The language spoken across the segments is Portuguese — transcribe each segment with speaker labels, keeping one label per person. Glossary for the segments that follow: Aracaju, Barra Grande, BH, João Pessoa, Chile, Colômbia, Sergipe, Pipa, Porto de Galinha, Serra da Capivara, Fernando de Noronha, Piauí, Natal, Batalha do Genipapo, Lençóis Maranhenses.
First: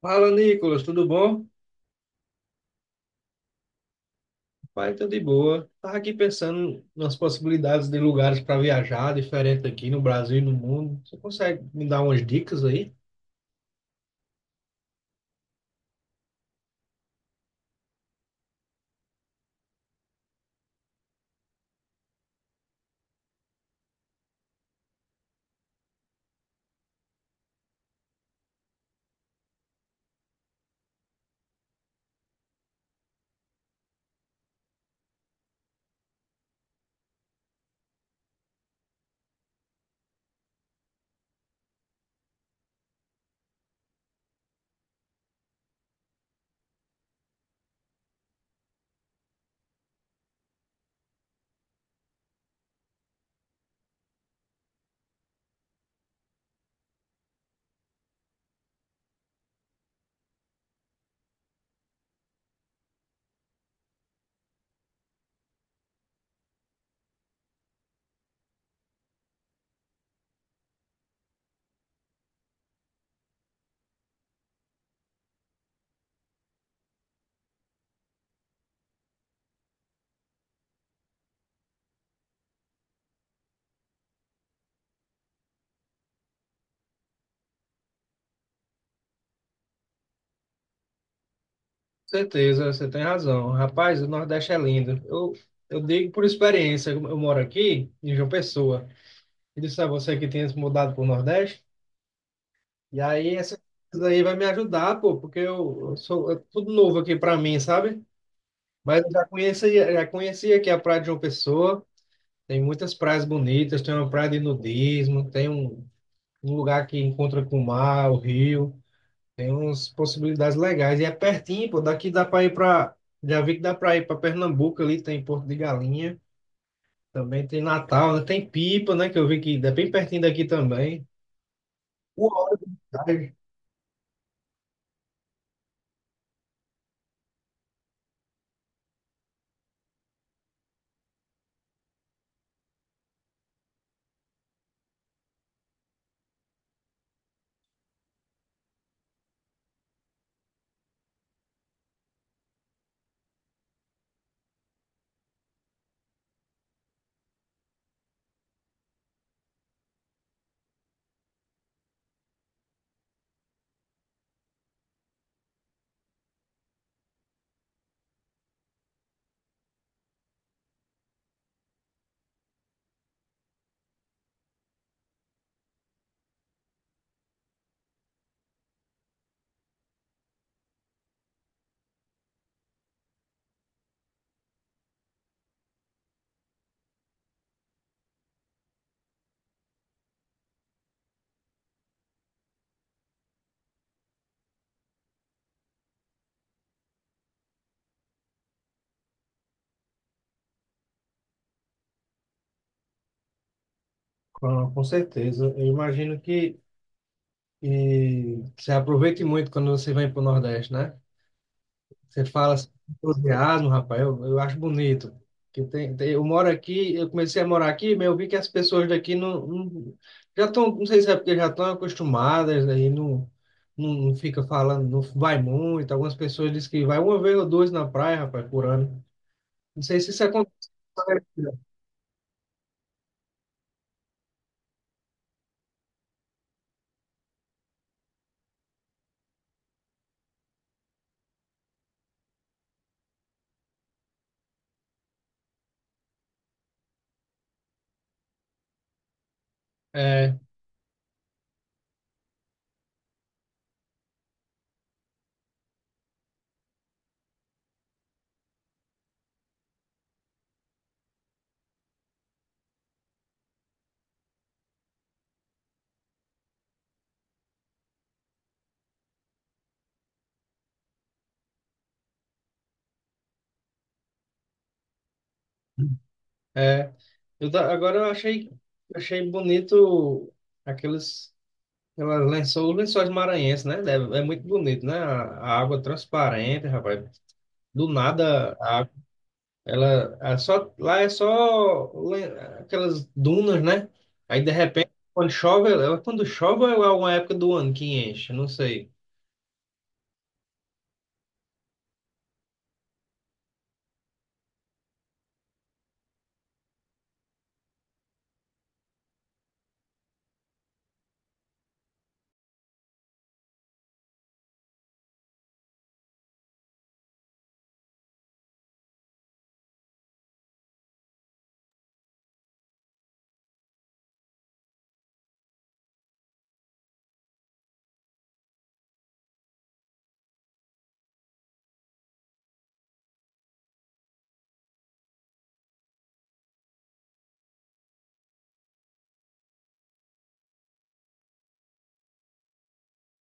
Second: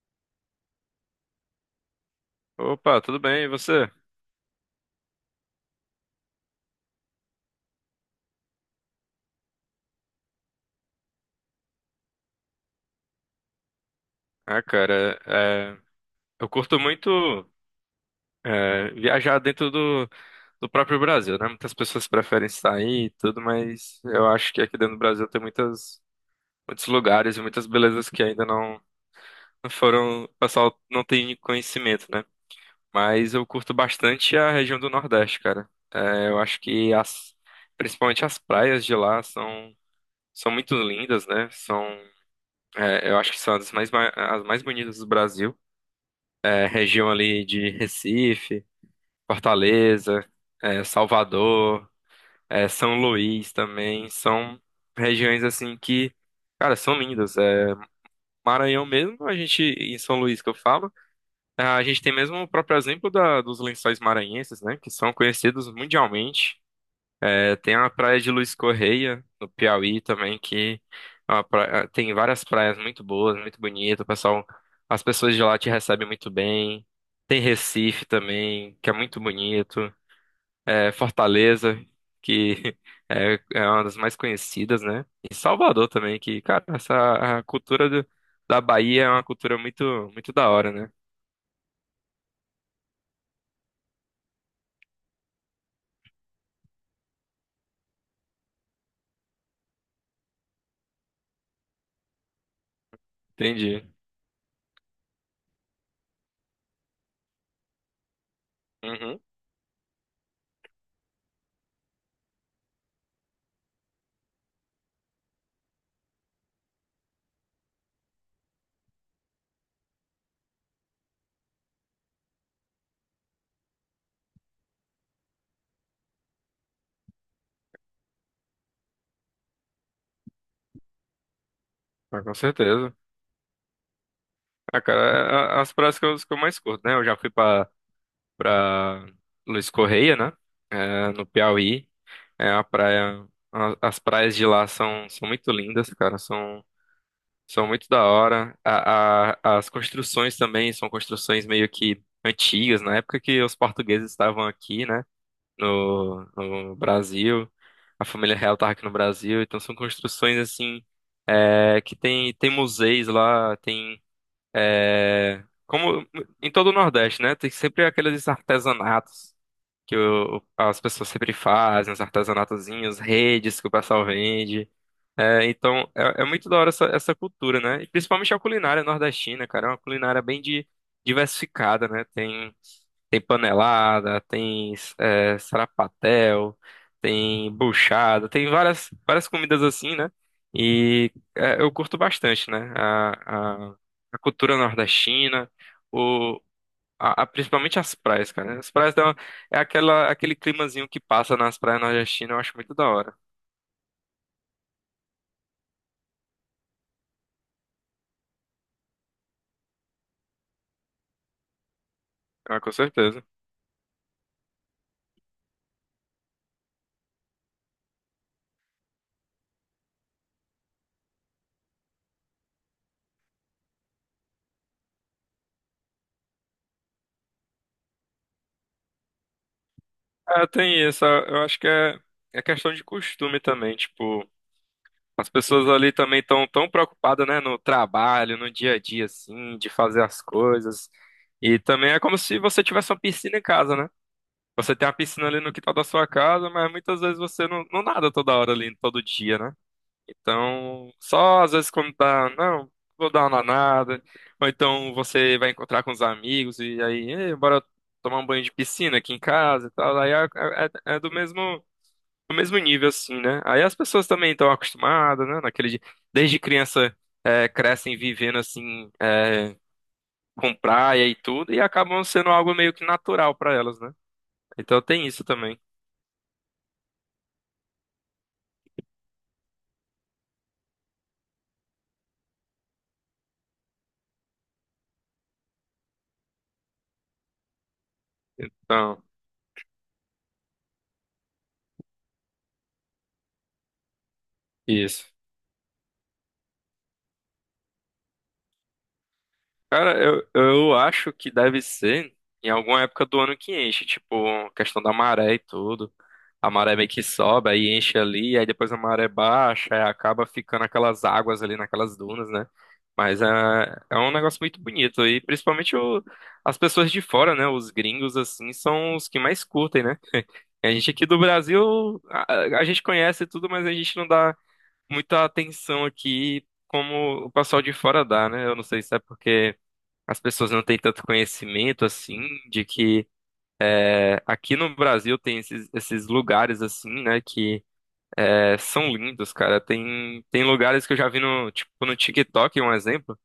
Speaker 1: Fala, Nicolas, tudo bom?
Speaker 2: Opa, tudo bem? E você?
Speaker 1: Pai, tudo de boa. Tava aqui pensando nas possibilidades de lugares para viajar, diferente aqui no Brasil e no mundo. Você consegue me dar umas dicas aí?
Speaker 2: Ah, cara, é, eu curto muito viajar dentro do próprio Brasil, né? Muitas pessoas preferem sair e tudo, mas eu acho que aqui dentro do Brasil muitos lugares e muitas belezas que ainda não, não foram, o pessoal não tem conhecimento, né? Mas eu curto bastante a região do Nordeste, cara. Eu acho que principalmente as praias de são muito lindas, né? Eu acho que são as mais bonitas do Brasil. A região ali de Recife, Fortaleza, Salvador, São Luís também, são regiões assim que, cara, são lindas. Maranhão mesmo, a gente, em São Luís que eu falo, a gente tem mesmo o próprio exemplo dos lençóis maranhenses, né, que são conhecidos mundialmente. É, tem a praia de Luiz Correia, no Piauí também, que tem várias praias muito boas, muito bonitas. As pessoas de lá te recebem muito bem. Tem Recife também, que é muito bonito. É, Fortaleza, que é uma das mais conhecidas, né? E Salvador também, que, cara, essa a cultura da Bahia é uma muito da hora, né?
Speaker 1: Certeza, você tem razão. Rapaz, o Nordeste é lindo. Eu digo por experiência, eu moro aqui em João Pessoa. E disse a você que tinha se mudado para o Nordeste. E aí, essa
Speaker 2: Entendi.
Speaker 1: coisa aí vai me ajudar, pô, porque eu sou é tudo novo aqui para mim, sabe? Mas eu
Speaker 2: Uhum.
Speaker 1: já conhecia aqui a Praia de João Pessoa. Tem muitas praias bonitas, tem uma praia de nudismo, um lugar que encontra com o mar, o rio, tem umas possibilidades legais. E é pertinho, pô, daqui dá para ir para. Já vi que dá para ir para Pernambuco ali, tem Porto de Galinha, também tem Natal, né? Tem Pipa, né? Que eu vi que é bem pertinho daqui também.
Speaker 2: Ah, com
Speaker 1: Uma hora de
Speaker 2: certeza.
Speaker 1: viagem.
Speaker 2: Ah, cara, as praias que eu mais curto, né? Eu já fui pra para Luiz Correia, né? É, no Piauí. É a praia. As praias de são muito lindas, cara. São muito da hora. As construções também são construções meio que antigas, na época que os portugueses estavam aqui, né? No Brasil. A família real estava aqui no Brasil. Então são construções assim. Tem museus lá, tem. Como em todo o Nordeste, né? Tem sempre aqueles artesanatos que as pessoas sempre fazem, os artesanatozinhos, redes que o pessoal vende. É, então, é muito da hora essa cultura, né? E principalmente a culinária nordestina, cara. É uma culinária bem diversificada, né? Tem panelada, tem sarapatel, tem buchada, tem várias comidas assim, né? E é, eu curto bastante, né? A cultura nordestina principalmente as praias, cara. As praias, é aquele climazinho que passa nas praias nordestinas, eu acho muito da hora.
Speaker 1: Com certeza. Eu imagino que você aproveite muito quando você vem para o Nordeste, né? Você fala
Speaker 2: Ah,
Speaker 1: assim,
Speaker 2: com certeza.
Speaker 1: entusiasmo, rapaz, eu acho bonito. Que eu moro aqui, eu comecei a morar aqui, mas eu vi que as pessoas daqui já estão, não sei se é porque já estão acostumadas, aí não fica falando, não vai muito. Algumas pessoas dizem que vai uma vez ou duas na praia, rapaz, por ano. Não sei se isso
Speaker 2: Ah,
Speaker 1: acontece.
Speaker 2: tem isso. Eu acho que é questão de costume também. Tipo, as pessoas ali também estão tão preocupadas, né, no trabalho, no dia a dia, assim, de fazer as coisas. E também é como se você tivesse uma piscina em casa, né? Você tem a piscina ali no quintal da sua casa, mas muitas vezes você não nada toda hora ali, todo dia, né?
Speaker 1: É,
Speaker 2: Então, só às vezes quando tá, não, vou dar uma danada. Ou então você vai encontrar com os amigos e aí, "Ei, bora tomar um banho de piscina aqui em casa e tal. Aí é do do mesmo nível, assim, né? Aí as pessoas também estão acostumadas, né? Desde criança crescem vivendo assim, com praia e tudo, e acabam sendo algo meio que natural para elas, né? Então tem isso também.
Speaker 1: é. Agora eu achei bonito aqueles, aquelas lençóis, lençóis maranhenses, né? Deve- é, muito bonito, né? A água transparente, rapaz. Do nada,
Speaker 2: Então,
Speaker 1: ela é só, lá é só le- aquelas dunas, né? Aí de repente,
Speaker 2: isso.
Speaker 1: quando chove, quando chove ou é uma época do ano que enche, não sei.
Speaker 2: Cara, eu acho que deve ser em alguma época do ano que enche, tipo, questão da maré e tudo. A maré meio que sobe, aí enche ali, aí depois a maré baixa, aí acaba ficando aquelas águas ali naquelas dunas, né? Mas é um negócio muito bonito, e principalmente as pessoas de fora, né? Os gringos, assim, são os que mais curtem, né? A gente aqui do Brasil, a gente conhece tudo, mas a gente não dá muita atenção aqui como o pessoal de fora dá, né? Eu não sei se é porque as pessoas não têm tanto conhecimento assim de que aqui no Brasil tem esses lugares assim, né, que são lindos, cara. Tem lugares que eu já vi no tipo no TikTok, um exemplo,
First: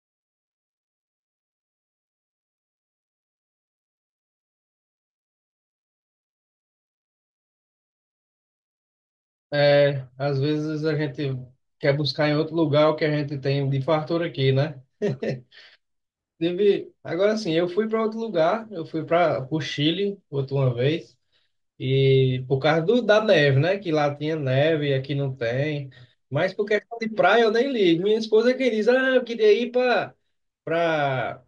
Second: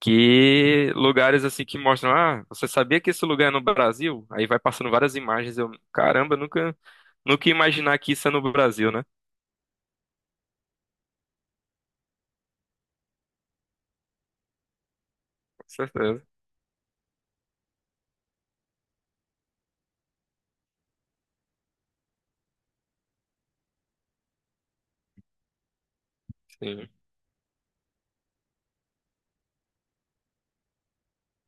Speaker 2: que lugares assim que mostram, ah, você sabia que esse lugar é no Brasil? Aí vai passando várias imagens, eu, caramba, nunca ia imaginar que isso é no Brasil, né?
Speaker 1: É, às vezes a gente quer buscar em outro lugar o que a gente tem de fartura aqui, né?
Speaker 2: Com certeza.
Speaker 1: Teve, agora sim, eu fui para outro lugar, eu fui para o Chile outra uma vez. E por causa da neve, né? Que lá tinha neve e aqui não tem. Mas por
Speaker 2: Sim.
Speaker 1: questão de praia eu nem ligo. Minha esposa que diz, ah, eu queria ir para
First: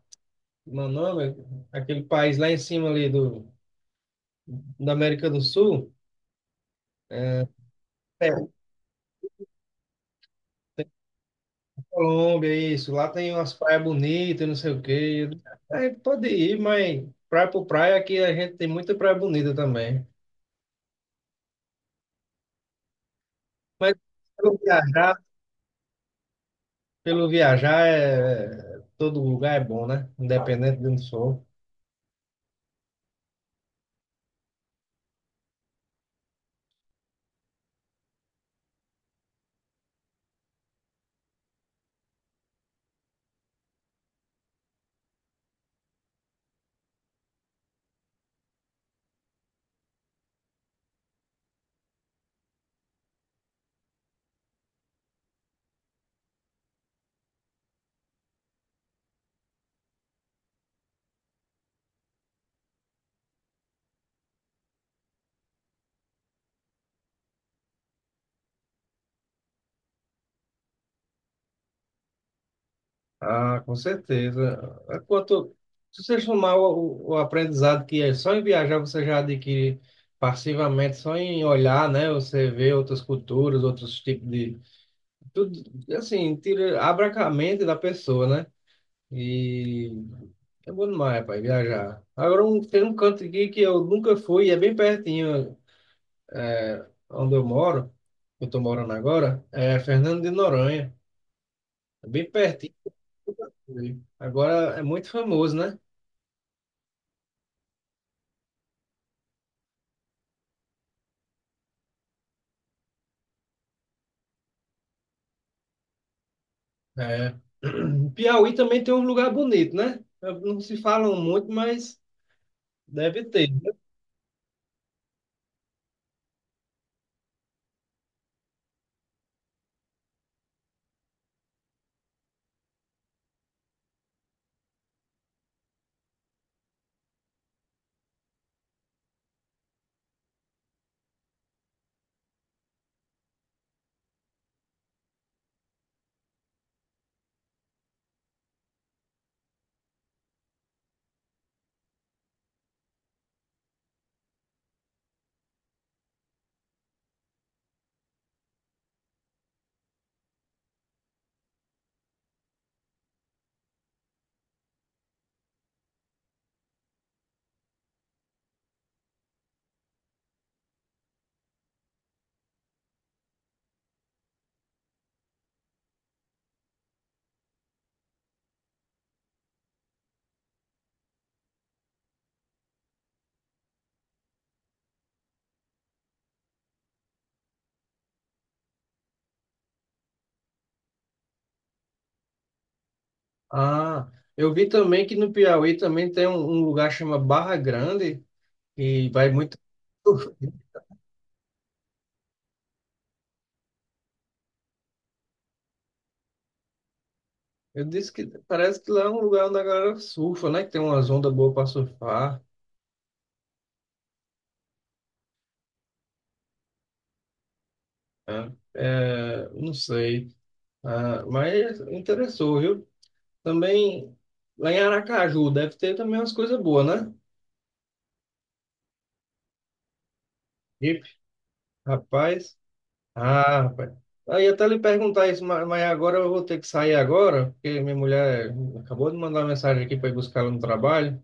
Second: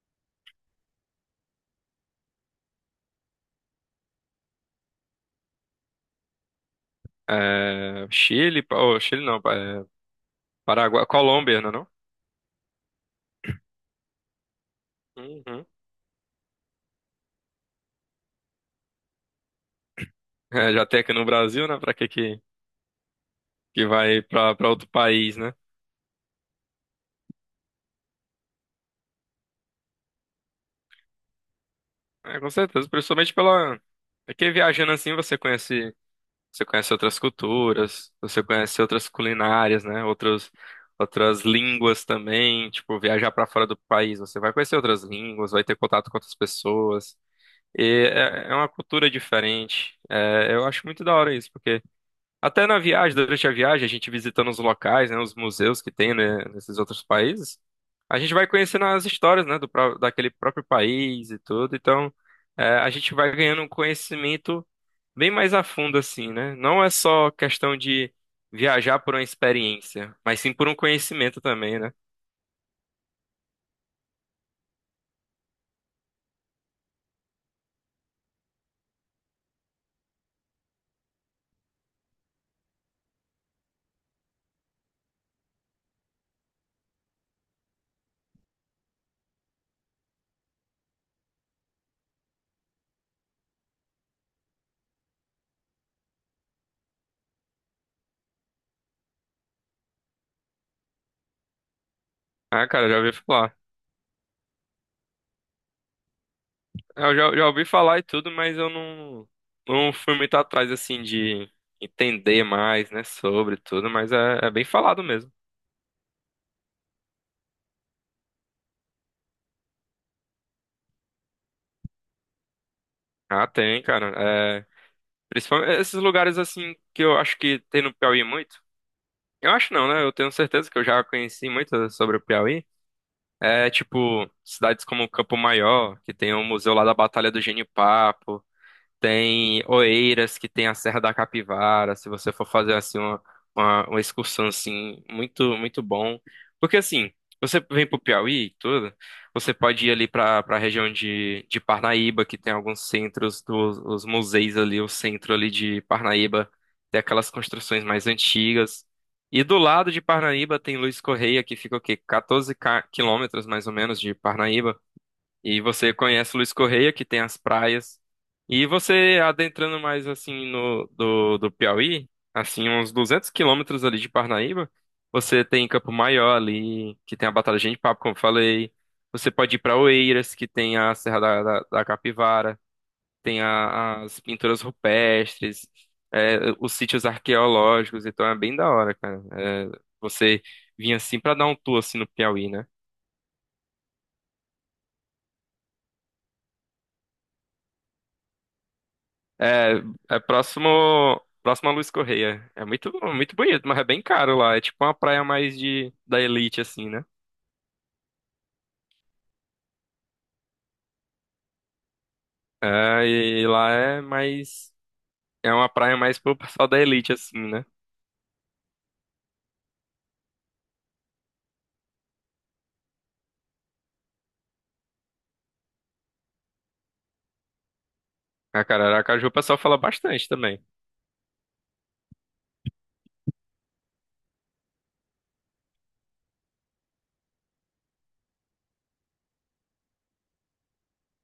Speaker 1: meu nome, aquele país lá em cima ali do da América do Sul, é,
Speaker 2: É,
Speaker 1: é,
Speaker 2: Chile, oh, Chile não, é, Paraguai, Colômbia, não é não?
Speaker 1: Colômbia, isso. Lá tem umas praias bonitas, não sei o quê.
Speaker 2: Uhum.
Speaker 1: "É, pode ir, mas praia por praia aqui a gente tem muita praia bonita também.
Speaker 2: É, já tem aqui no Brasil, né? Pra que que
Speaker 1: Mas
Speaker 2: vai pra
Speaker 1: pelo
Speaker 2: pra outro
Speaker 1: viajar,
Speaker 2: país, né?
Speaker 1: pelo viajar é, todo lugar é bom, né? Independente de onde for.
Speaker 2: É, com certeza, principalmente pela. É que viajando assim você você conhece outras culturas, você conhece outras culinárias, né? Outras línguas também. Tipo, viajar pra fora do país, você vai conhecer outras línguas, vai ter contato com outras pessoas. É uma cultura diferente. É, eu acho muito da hora isso, porque até na viagem, durante a viagem, a gente visitando os locais, né, os museus que tem, né, nesses outros países, a gente vai conhecendo as histórias, né, daquele próprio país e tudo. Então, a gente vai ganhando um conhecimento bem mais a fundo, assim, né? Não é só questão de viajar por uma experiência, mas sim por um conhecimento também, né?
Speaker 1: Ah, com certeza. É. Quanto, se você somar o aprendizado que é só em viajar você já adquire passivamente, só em olhar, né? Você vê outras culturas, outros tipos de... Tudo, assim, tira, abre a mente da pessoa, né? E é bom demais, pai, viajar. Agora, um, tem um canto aqui que eu nunca fui, e é bem pertinho, é, onde eu moro, eu tô morando agora, é Fernando de Noronha. É bem
Speaker 2: Ah,
Speaker 1: pertinho.
Speaker 2: cara, eu já ouvi falar.
Speaker 1: Agora é muito famoso, né?
Speaker 2: Já ouvi falar e tudo, mas eu não fui muito atrás, assim, de entender mais, né, sobre tudo, mas é bem falado mesmo.
Speaker 1: É. Piauí também tem um lugar bonito, né? Não se falam muito, mas deve
Speaker 2: Ah,
Speaker 1: ter, né?
Speaker 2: tem, cara. É, principalmente esses lugares assim que eu acho que tem no Piauí muito. Eu acho não, né? Eu tenho certeza que eu já conheci muito sobre o Piauí. É tipo cidades como Campo Maior, que tem o museu lá da Batalha do Genipapo. Tem Oeiras, que tem a Serra da Capivara, se você for fazer assim uma excursão assim, muito bom. Porque assim, você vem pro Piauí e tudo, você pode ir ali pra para região de Parnaíba, que tem alguns centros dos os museus ali, o centro ali de Parnaíba, tem aquelas construções mais antigas. E do lado de Parnaíba tem Luiz Correia, que fica o quê? 14 quilômetros mais ou menos de Parnaíba. E você conhece Luiz Correia, que tem as praias. E você adentrando mais assim no do Piauí, assim, uns 200 quilômetros ali de Parnaíba, você tem Campo Maior ali, que tem a Batalha de Papo, como eu falei. Você pode ir para Oeiras, que tem a Serra da Capivara, tem as pinturas rupestres, é, os sítios arqueológicos, então é bem da hora, cara. É, você vir assim para dar um tour assim no Piauí, né?
Speaker 1: Ah, eu vi também que no Piauí também tem um lugar chamado Barra Grande, e vai muito.
Speaker 2: É, é próximo a Luiz Correia. É muito, muito bonito, mas é bem caro lá. É tipo uma praia mais da elite, assim, né?
Speaker 1: Eu disse que parece que lá é um lugar onde a galera surfa, né? Que tem umas ondas boas para surfar,
Speaker 2: É, e lá é mais. É uma praia mais pro pessoal da elite, assim, né?
Speaker 1: né? É, não sei. Ah, mas interessou, viu? Também lá em Aracaju deve ter também umas coisas boas, né?
Speaker 2: A cara, Aracaju o pessoal fala bastante também.
Speaker 1: Ipe, rapaz. Ah, rapaz. Aí até lhe perguntar isso, ma- mas agora eu vou ter que sair agora, porque minha mulher acabou de mandar mensagem aqui para ir buscar ela no trabalho.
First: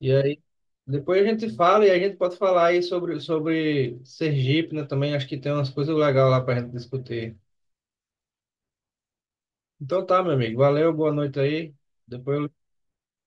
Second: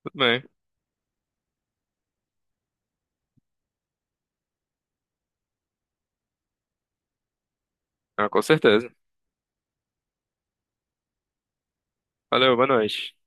Speaker 1: E
Speaker 2: Tudo
Speaker 1: aí
Speaker 2: bem.
Speaker 1: depois a gente fala e a gente pode falar aí sobre, sobre Sergipe, né? Também acho que tem umas coisas legais lá para a gente discutir.
Speaker 2: Ah, com certeza.
Speaker 1: Então tá, meu amigo. Valeu, boa noite aí. Depois
Speaker 2: Valeu,
Speaker 1: eu
Speaker 2: boa noite.